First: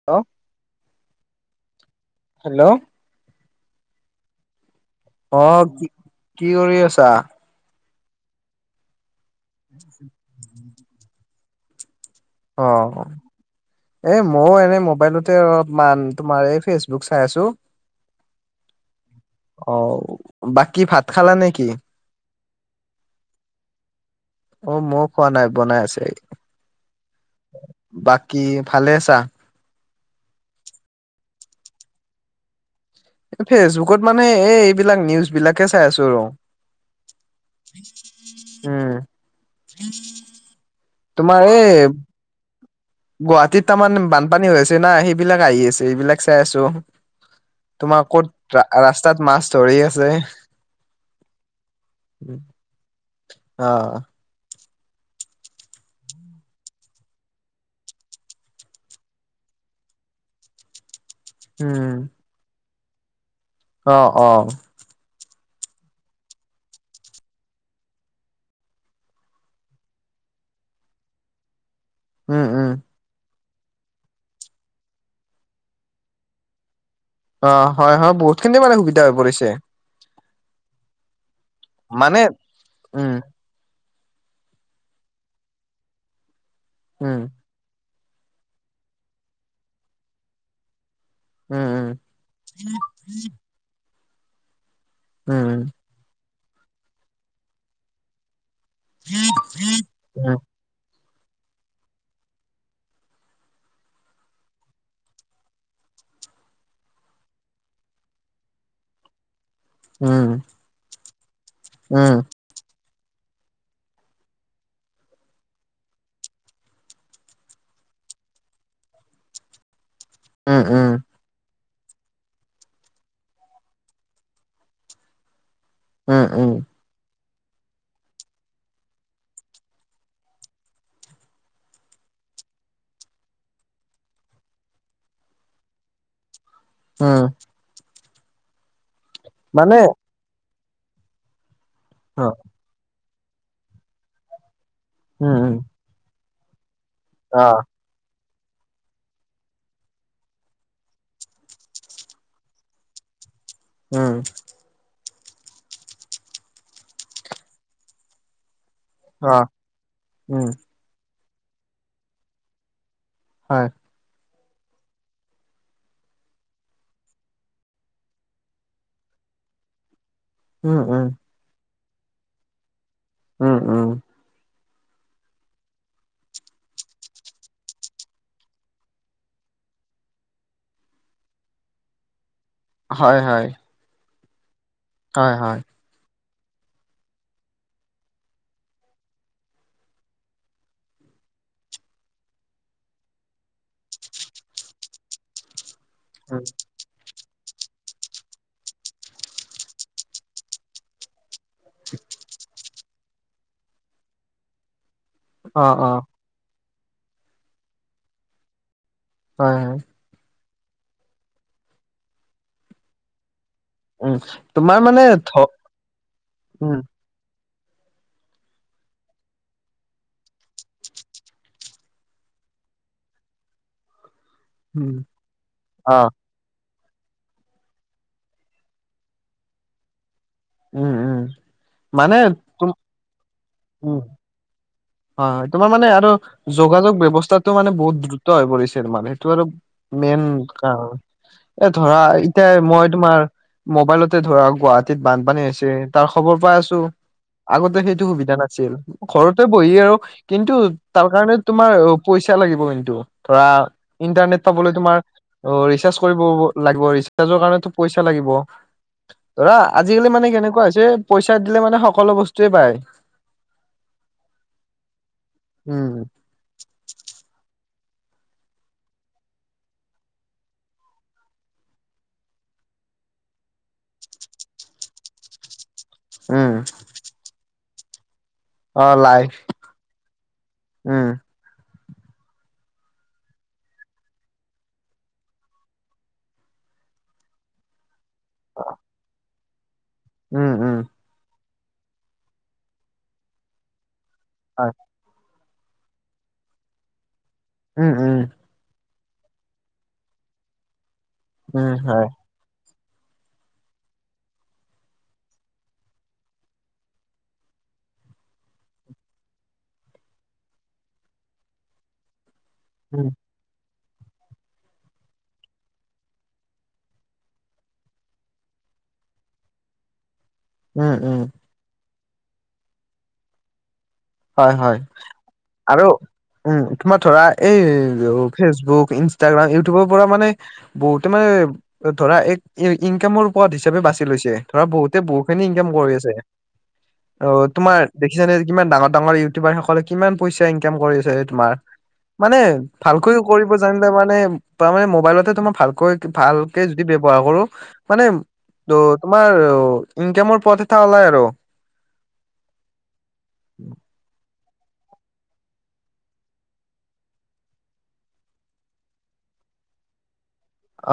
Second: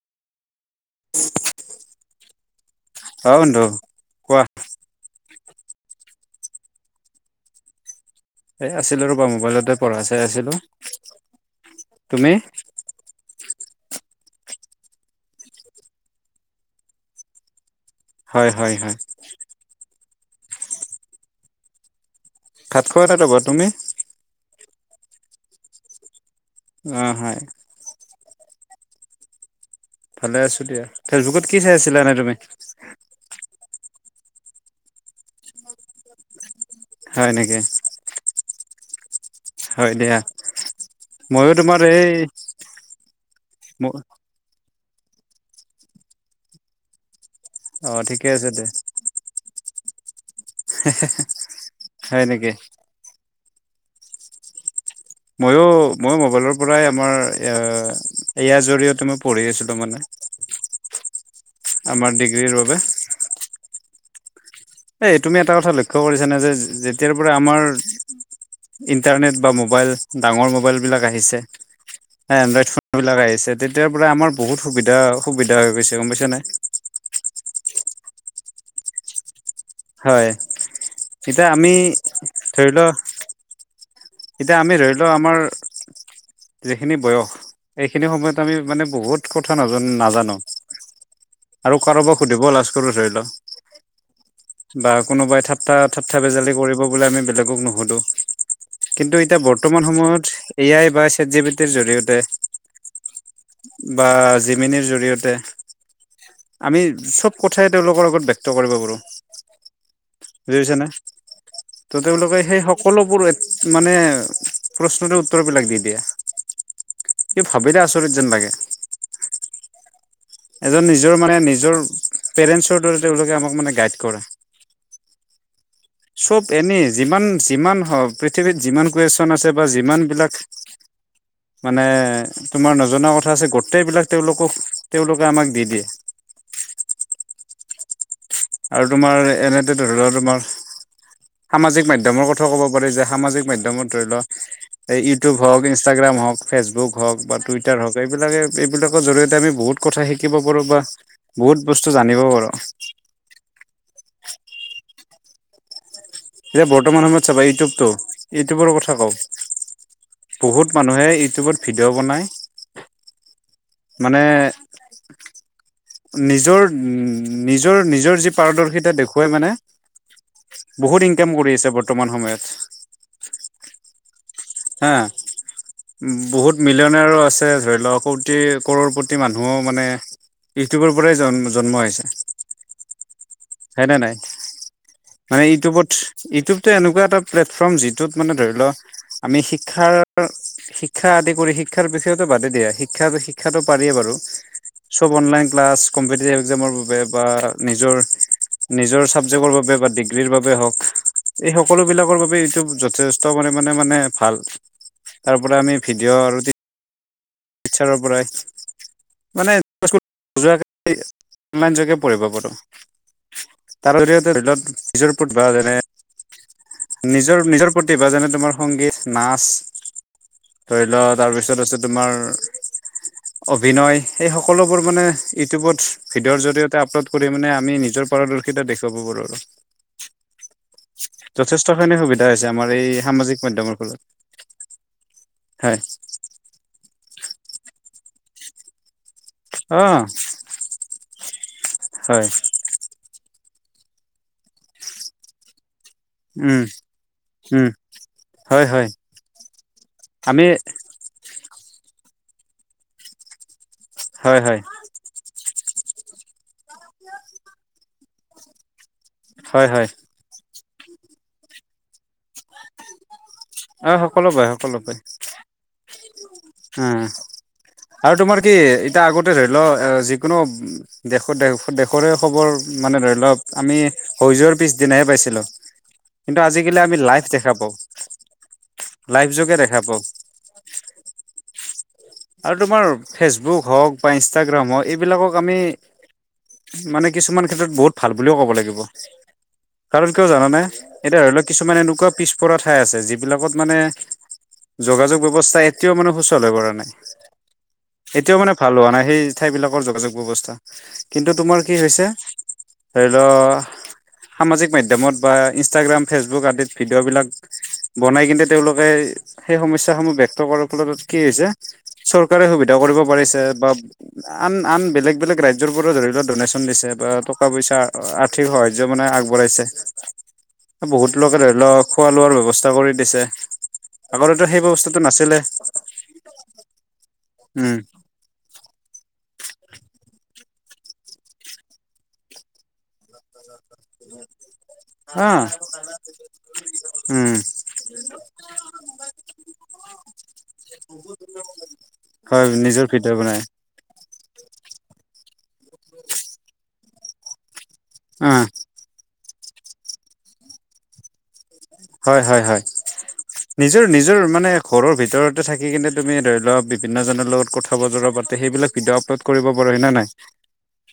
[unintelligible] [unintelligible] Hello. অ', বন্ধু। কোৱা। অ', কি, কি কৰি আছা? এই আছিলোঁ ৰ'বা, মোবাইলতে পঢ়া চাই আছিলোঁ! তুমি? অ' [inaudible] এ মও এনে মোবাইলতে অলপমান তোমাৰ এই ফেচবুক চাই আছোঁ! হয়, হয়, হয়। অ', বাকী ভাত খালা নেকি? ভাত খোৱা [unintelligible] তুমি? অ মই খোৱা নাই। বনাই আছে। অ হয়। বাকী ভালে আছা ভালে আছো দিয়া ফেচবুকত কি চাই আছিলা এনে তুমি ফেচবুকত মানে এই এইবিলাক নিউজ বিলাকে চাই আছো আৰু হয় নেকি উম হয় দিয়া তোমাৰ এই গুৱাহাটীত তামান বান পানী হৈ আছে না সেইবিলাক আহি আছে এইবিলাক চাই আছো অ তোমাৰ ঠিকে আছে কত ৰা ৰাস্তা তাত মাছ ধৰি আছে হে হে হে হয় নেকি অ মইয়ো মইয়ো মোবাইলৰ পৰাই আমাৰ এয়া এইয়া জৰিয়তে মই পঢ়ি আছিলো মানে উম আমাৰ ডিগ্ৰীৰ বাবে অ অ এই তুমি এটা কথা লক্ষ্য কৰিছানে যে যেতিয়াৰ পৰা আমাৰ ইণ্টাৰনেট বা মোবাইল ডাঙৰ মোবাইল বিলাক আহিছে এ উম উম ফোনবিলাক আহিছে তেতিয়াৰ পৰা আমাৰ বহুত সুবিধা সুবিধা হৈ গৈছে গম পাইছানে অ হয় হয় বহুতখিনি মানে সুবিধা হৈ পৰিছে হয় এতিয়া আমি মানে ধৰি ল উম এতিয়া আমি ধৰি লওঁ আমাৰ যিখিনি উম বয়স এইখিনি সময়ত আমি মানে বহুত কথা নাজানো নাজানো উম আৰু কাৰোবাক সুধিব লাজ কৰো ধৰি ল বা উম কোনোবাই উম ঠাট্টাত থপথাপে জালি কৰিব বুলি আমি বেলেগক নুসোঁধো কিন্তু এতিয়া বৰ্তমান সময়ত এ আই বা চে জিপিটিৰ জৰিয়তে বা জিমিনিৰ জৰিয়তে আমি চব কথাই তেওঁলোকৰ আগত ব্যক্ত কৰিব পাৰোঁ উম দূয়োজনে ত' উম তেওঁলোকে সেই সকলোবোৰ মানে প্ৰশ্নতে উত্তৰ বিলাক দি দিয়ে এ ভাবিলে আচৰিত যেন লাগে উম এজন নিজৰ মানে নিজৰ পেৰেন্সৰ দৰে তেওঁলোকে আমাক মানে গাইড কৰে উম চব উম এনেই যিমান, যিমান হওক পৃথিৱীত যিমান কুৱেশ্বন আছে বা যিমানবিলাক মানে তোমাৰ নজনা কথা আছে গোটেইবিলাক তেওঁলোকক তেওঁলোকে আমাক দি দিয়ে উম আৰু তোমাৰ এনেতে মানে ধৰি লোৱা তোমাৰ সামাজিক অ মাধ্যমৰ কথাও ক'ব পাৰি যে সামাজিক মাধ্যমত ধৰি লোৱা উম ইউটিউব উম হওক ইনষ্টাগ্ৰাম হওক ফেচবুক হওক বা অ টুইটাৰ হওক এইবিলাকে এইবিলাকৰ জৰিয়তে আমি বহুত কথা শিকিব পাৰো বা বহুত বস্তু জানিব পাৰো উম এতিয়া বৰ্তমান সময়ত চাবা ইউটিউবতটো ইউটিউবৰ কথা কওঁ অ উম বহুত মানুহে ইউটিউবত ভিডিঅ' বনায় হয় মানে নিজৰ নিজৰ নিজৰ যি পাৰদৰ্শিতা দেখুৱাই মানে উম উম বহুত ইনকাম কৰি আছে বৰ্তমান সময়ত। উম উম। হা! উম বহুত মিলিয়নৰো আছে ধৰি লোৱা কোটি কৰৰপতি মানুহো মানে ইউটিউবৰ পৰাই জন জন্ম হৈছে। হয় হয়। হে নে নাই? হয় মানে হয় ইউটিউবত ইউটিউবটো এনেকুৱা এটা প্লেটফৰ্ম যিটোত মানে ধৰি লও আমি শিক্ষাৰ শিক্ষা আদি কৰি শিক্ষাৰ বিষয়তো বাদে দিয়া শিক্ষা শিক্ষাটো পাৰিয়ে বাৰু। চব অনলাইন ক্লাছ, কম্পিটিভ একজামৰ বাবে বা নিজৰ নিজৰ ছাবজেক্টৰ বাবে বা ডিগ্ৰীৰ বাবে হওক এই সকলোবিলাকৰ বাবে ইটো যথেষ ট পৰিমাণে মানে ভাল তাৰ পৰা অ আমি অ ভিডিঅ' আৰু টিচাৰৰ পৰাই হয় মানে হয় পাছবু যোৱাই এই অনলাইন যোগে পঢ়িব পাৰো। তাৰ উম জৰিয়তে ধৰি লক তোমাৰ মানে নিজৰ ধ ওপৰট বা যেনে উম নিজৰ নিজৰ প্ৰতিভা যেনে তোমাৰ সংগীত, নাচ ধৰি লোৱা তাৰপিছত আছে তোমাৰ অভিনয় এই সকলোবোৰ উম মানে ইউটিউবত অ ভী ডিয়ৰ জৰিয়তে আপলোড কৰি মানে আমি নিজৰ পাৰদৰ্শিতা দেখুৱাব পাৰো আৰু। উম উম যথেষ্টখিনি মানে সুবিধা হৈছে তুম আমাৰ এই সামাজিক মাধ্যমৰ ফলত। অ হয় তোমাৰ মানে আৰু যোগাযোগ ব্যৱস্থাটো মানে বহুত দ্ৰুত হৈ পৰিছে মানে ধৰি লওক অ মেইন কাৰণ এ ধৰা হয় এতিয়া মই তোমাৰ মোবাইলতে ধৰা গুৱাহাটীত বানপানী হৈছে তাৰ খবৰ পাই আছো উম উম আগতে সেইটো সুবিধা হয় নাছিল, হয় ঘৰতে বহি আৰু আমি কিন্তু তাৰ কাৰণে তোমাৰ পইচা লাগিব কিন্তু ধৰা হয় ইণ্টাৰনেট হয় পাবলৈ তোমাৰ অ ৰিচাৰ্জ কৰিব লাগিব, ৰিচাৰ্জৰ কাৰনেতো পইচা লাগিব। ধৰা হয় হয় আজিকালি মানে কেনেকুৱা হৈছে পইচা দিলে মানে সকলো বস্তুয়ে পায়। আহ সকলো পায় সকলো পায়। উম। আ আৰু তোমাৰ কি এতিয়া আগতে ধৰি লোৱা এ যিকোনো দেশৰ দেশ দেশৰে খবৰ মানে ধৰি লওক আমি হৈ যোৱাৰ পিছদিনাহে পাইছিলো। কিন্তু উম আজিকালি আমি লাইভ দেখা পাওঁ। অ লাইভ যোগে দেখা পাওঁ উম। আৰু তোমাৰ ফেচবুক হওক বা ইনষ্টাগ্ৰাম হওক এইবিলাকক আমি মানে কিছুমান ক্ষেত্ৰত বহুত ভাল বুলিও ক'ব লাগিব কাৰণ কিয় উম জানানে? উম এতিয়া ধৰি লওক কিছুমান এনেকুৱা পিছপৰা ঠাই আছে যিবিলাকত মানে হয়। যোগাযোগ ব্যৱস্থা এতিয়াও মানে সুচল হৈ পৰা নাই। উম, উম, এতিয়াও মানে ভাল হোৱা নাই সেই ঠাইবিলাকৰ যোগাযোগ ব্যৱস্থা কিন্তু তোমাৰ উম, কি হৈছে হয়, ধৰি লও সামাজিক মাধ্যমত বা ইনষ্টাগ্ৰাম, ফেচবুক আদিত ভিডিঅ'বিলাক বনাই কিনে তেওঁলোকে সেই সমস্যাসমূহ ব্যক্ত কৰাৰ ফলত কি হৈছে চৰকাৰে সুবিধা কৰিব উম, পাৰিছে বা আন আন বেলেগ বেলেগ ৰাজ্যৰ পৰা ধৰি লওক ডনেশ্যন দিছে বা টকা - পইচা আ ঠিক সহাৰ্য্য মানে আগবঢ়াইছে। উম, বহুত উম, লোকে ধৰি লও খোৱা লোৱাৰ ব্যৱস্থা কৰি দিছে। আগতেতো হয়, সেই হয় ব্ৱস্থাটো নাছিলে আৰু উম তোমাৰ ধৰা উম এই ফেচবুক ইনষ্টাগ্ৰাম ইউটিউবৰ পৰা মানে। বহুতে মানে ধৰা এক ইনকামৰ উপৰত দিছে। হিচাপে বাছি লৈছে ধৰা বহুতে অ বহুতখিনি ইনকাম কৰি আছে। অ উম তোমাৰ দেখিছানে কিমান ডাঙৰ- ডাঙৰ ইউটিউবাৰ সকলে কিমান পইচা ইনকাম কৰিছে তোমাৰ মানে হয় নিজৰ ভিডিঅ' ভালকৈ বনাই কৰিব। মে তাৰ মে মোবাইলত তোমাৰ ভালকৈ ভালকে যদি ব্যৱহাৰ কৰো মানে অ তোমাৰ ইনকামৰ পথ এথা ওলাই আৰু। হয় হয় হয়। নিজৰ নিজৰ মানে ঘৰৰ ভিতৰতে থাকি কিনে তুমি ধৰি লোৱা বিভিন্ন জনৰ লগত কথা বজাৰৰাতে সেইবিলাক ভিডিঅ' আপলোড কৰিব পাৰ হয় নাই।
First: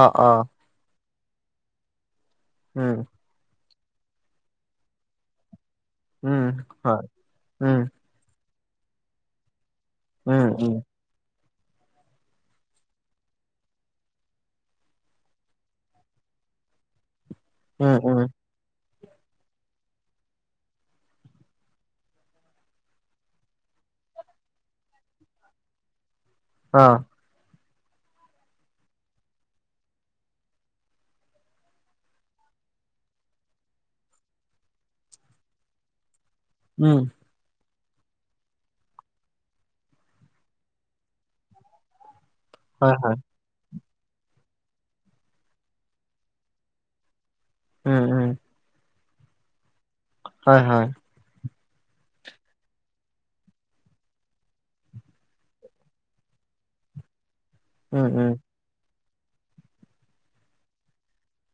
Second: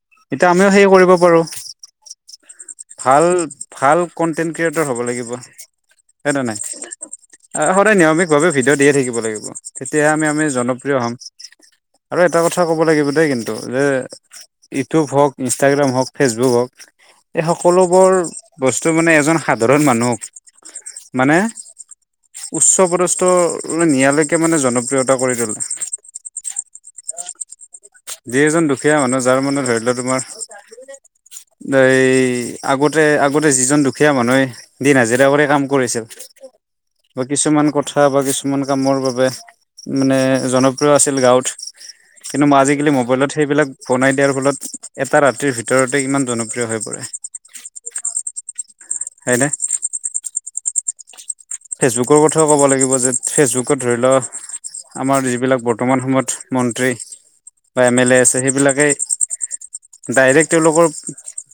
অ', অ'। এতিয়া আমিও সেই কৰিব পাৰো। উম ভাল ভাল কন্টেন্ট ক্ৰিয়েটৰ হ'ব লাগিব। সেইটো উম নাই হয় আৰু উম সদায় নিয়মিতভাৱে ভিডিঅ' দিয়ে থাকিব লাগিব। তেতিয়াহে আমি আমি উম জনপ্ৰিয় হ'ম আৰু এটা কথা ক'ব লাগিব দেই কিন্তু যে ইউটিউব হওক, ইনষ্টাগ্ৰাম হওক, ফেচবুক হওক এই উম সকলোবোৰ উম উম বস্তু মানে এজন সাধাৰণ মানুহক মানে উচ্চ পদস্থ নিয়ালৈকে মানে জনপ্ৰিয়তা কৰি তোলে। অ'। যি এজন দুখীয়া মানুহ যাৰ মনত ধৰি লোৱা তোমাৰ এই আগতে আগতে যিজন দুখীয়া মানুহে দিন হাজিৰা গাঁৱৰে কাম কৰিছিল। উম। বা কিছুমান কথা বা কিছুমান কামৰ বাবে মানে জনপ্ৰিয় আছিল গাঁৱত। কিন্তু মই আজিকালি হয় হয় মোবাইলত সেইবিলাক বনাই দিয়াৰ ফলত এটা ৰাতিৰ ভিতৰতে ইমান জনপ্ৰিয় হৈ পৰে। উম উম। হয় এনে হয় হয়। ফেচবুকত কথাও ক'ব লাগিব যে ফেচবুকত ধৰি লও আমাৰ যিবিলাক বৰ্তমান সময়ত মন্ত্ৰী বা এম উম এল এ উম আছে সেইবিলাকেই ডাইৰেক্ট তেওঁলোকৰ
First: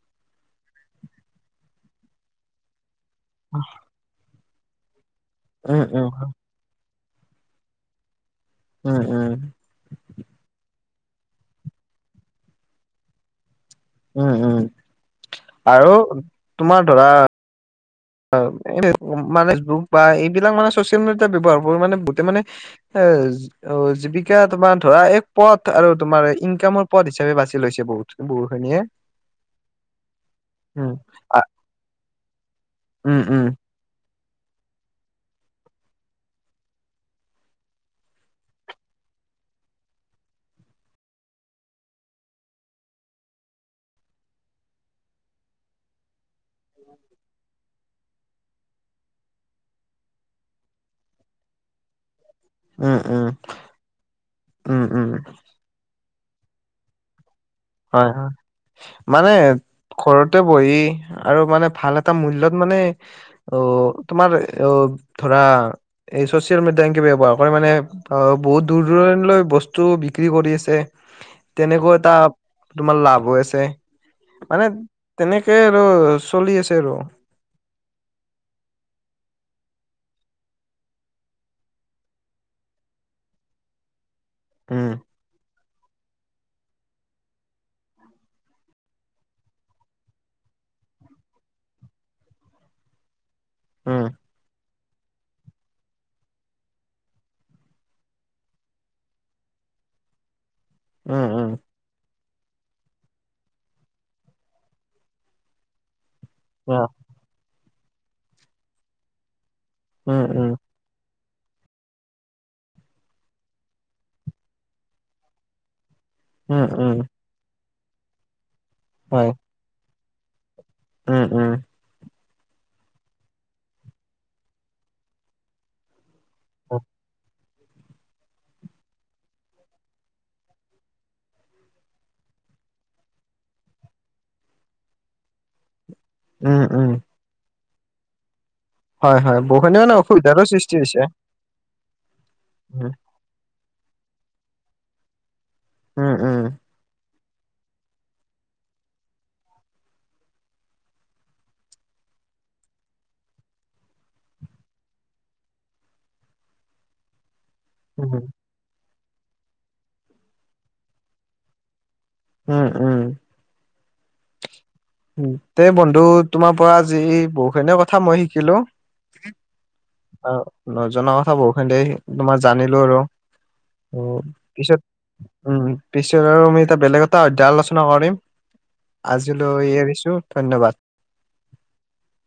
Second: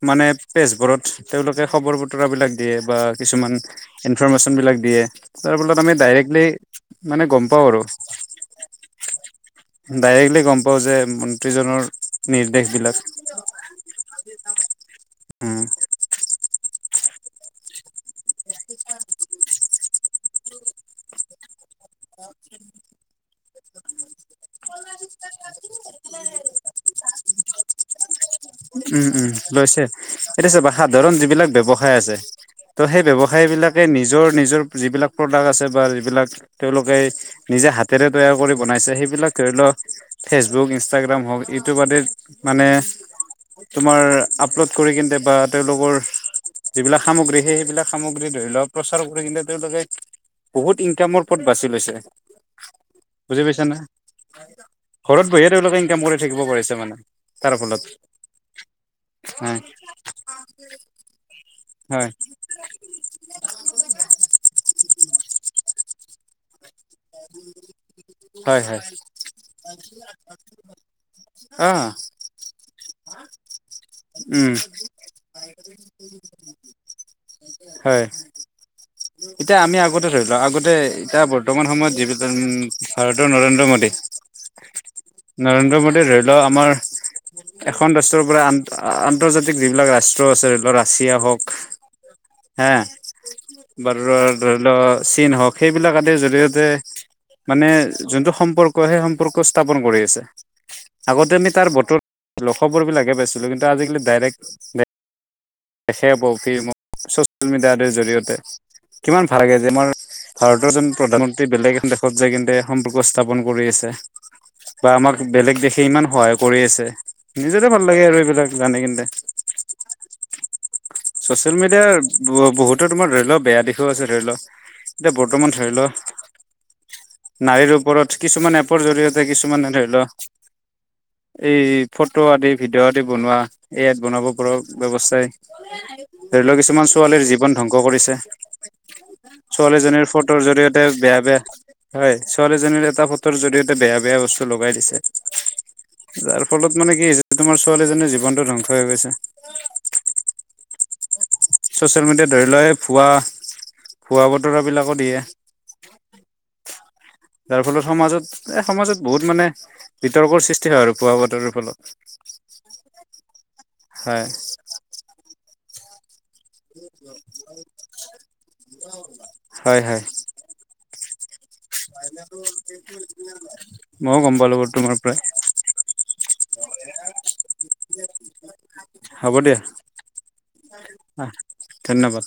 মানে পেজবোৰত তেওঁলোকে খবৰ বতৰা বিলাক দিয়ে বা কিছুমান ইনফৰৰ্মেশ্যনবিলাক দিয়ে তাৰ ফলত উম আমি উম ডাইৰেক্টলি মানে গম পাওঁ। আৰু উম উম। ডাইৰেক্টলি গ'ম পাওঁ যে মন্ত্ৰীজনৰ নিৰ্দেশ বিলাক। উম উম উম আৰু তোমাৰ ধৰা- ফেচবুক বা এইবিলাক মানে চচিয়েল মিডিয়াত ব্যৱহাৰ কৰি মানে বহুতে মানে- অ অ জীৱিকা তোমাৰ ধৰা এক পথ আৰু তোমাৰ ইনকামৰ পথ হিচাপে বাছি লৈছে বহুত বৰো খিনিয়ে উম, উম লৈছে। এতিয়া চাবা সাধাৰণ আ যিবিলাক ব্যৱসায় আছে তো সেই উম উম ব্যৱসায়বিলাকে নিজৰ নিজৰ যিবিলাক প্ৰডাক্ট আছে বা যিবিলাক তেওঁলোকে নিজে হাতেৰে তৈয়াৰ কৰি বনাইছে সেইবিলাক ধৰি লওঁ ফেচবুক ইনষ্টাগ্ৰাম হওঁক ইউটিউবাতে মানে তোমাৰ আপলোড কৰি কেন্তে বা তেওঁলোকৰ যিবিলাক সামগ্ৰী সেই সেইবিলাক সামগ্ৰী ধৰি লওঁক প্ৰচাৰ কৰি কিনে তেওঁলোকে বহুত ইনকামৰ পথ বাচি লৈছে। উম উম বুজি পাইছনে? উম উম ঘৰত বহি তেওঁলোকে ইনকাম কৰি থাকিব পাৰিছে মানে। তাৰ ফলত হয় হয় মানে হয়, ঘৰতে বহি আৰু মানে ভাল হয়, এটা মূল্যত মানে অ তোমাৰ অ ধৰা এই চচিয়েল মিডিয়া এনকে ব্যৱহাৰ কৰে মানে বহুত হয়, হয়, দূৰ দূৰণ লৈ বস্তু বিক্ৰী কৰি আছে। অ', তেনেকুৱা এটা তোমাৰ লাভ হৈ আছে। উম, মানে তেনেকে আৰু চলি আছে আৰু। হয়। এতিয়া আমি আগতে ধৰি লওঁ, আগতে এতিয়া বৰ্তমান সময়ত যিবিলাক ভাৰতৰ নৰেন্দ্ৰ মোডী উম, নৰেন্দ্ৰ মোডীয়ে ধৰি লও আমাৰ [unintelligible] এখন ৰাষ্ট্ৰৰ পৰা আ-আন্তৰ্জাতিক যিবিলাক ৰাষ্ট্ৰ আছে, ধৰ ৰাছিয়া হওক হা উম, বাৰু ধৰি লওঁ চীন হওঁক সেইবিলাক আদিৰ জৰিয়তে মানে যোনটো সম্পৰ্ক, সেই সম্পৰ্ক স্থাপন কৰি আছে। উম, আগতে আমি উম, তাৰ বতৰ খবৰ বিলাকে পাইছিলো। কিন্তু আজিকালি ডাইৰেক্ট দেখা পাওঁ পি এমক অ' ছচিয়েল মিডিয়াটো জৰিয়তে। কিমান ভাল লাগে যে আমাৰ উম, উম, ভাৰতৰ জন প্ৰধানমন্ত্ৰী বেলেগ দেশত যায় কিন্তে সম্পৰ্ক স্থাপন কৰি আছে। বা আমাক বেলেগ দেশে ইমান সহায় কৰি উম, আছে। উম, নিজৰ ভাল লাগে আৰু এইবিলাক জানি কিনে। অ উম, চোচিয়েল মিডিয়াৰ ব-বহুতো তোমাৰ ধৰি ল বেয়া দিশও আছে ধৰি ল, কিন্তু বৰ্তমান ধৰি ল [inaudible] নাৰীৰ ওপৰত কিছুমান এপৰ জৰি়য়তে কিছুমানে ধৰি লও এই ফটো আদি ভিডিঅ' আদি বনোৱা এয়াত বনাব পা ব্যৱস্থাই, ধৰি লওক উম, কিছুমান উম, ছোৱালীৰ জীৱন ধ্বংস কৰিছে। হয়, হয়, বহুখিনি মানে ছোৱালীজনীৰ ফটো অসুবিধাৰো সৃষ্টি জৰিয়তে হৈছে। বেয়া বেয়া, হয় ছোৱালীজনীৰ উম, এটা ফ জৰিয়তে বেয়া বেয়া বস্তু লগাই দিছে। উম, যাৰ উম, ফলত মানে কি হৈছে তোমাৰ ছোৱালীজনীৰ জীৱনটো ধ্বংস হৈ গৈছে। চোচিয়েল মিডিয়াত ধৰি লোৱা এই ভুৱা ভুৱা বতৰাবিলাকো দিয়ে। যাৰ ফলত সমাজত, উম, এই সমাজত বহুত মানে বিতৰ্কৰ সৃষ্টি হয় আৰু ভুৱা বাতৰিৰ ফলত। উম উম। হয়। তে বন্ধু তোমাৰ পৰা আজি বহুখিনি কথা মই শিকিলো হয় হয় অ নজনা কথা বহু সতে তোমাৰ জানিলো আৰু উম ময়ো গম পালো বাৰু পিছত তোমাৰ পৰাই উ পিছত আৰু আমি এটা বেলেগ এটা অধ্যায় আলোচনা কৰিম, আজিলৈ এৰিছোঁ ধন্যবাদ। অ ধন্যবাদ।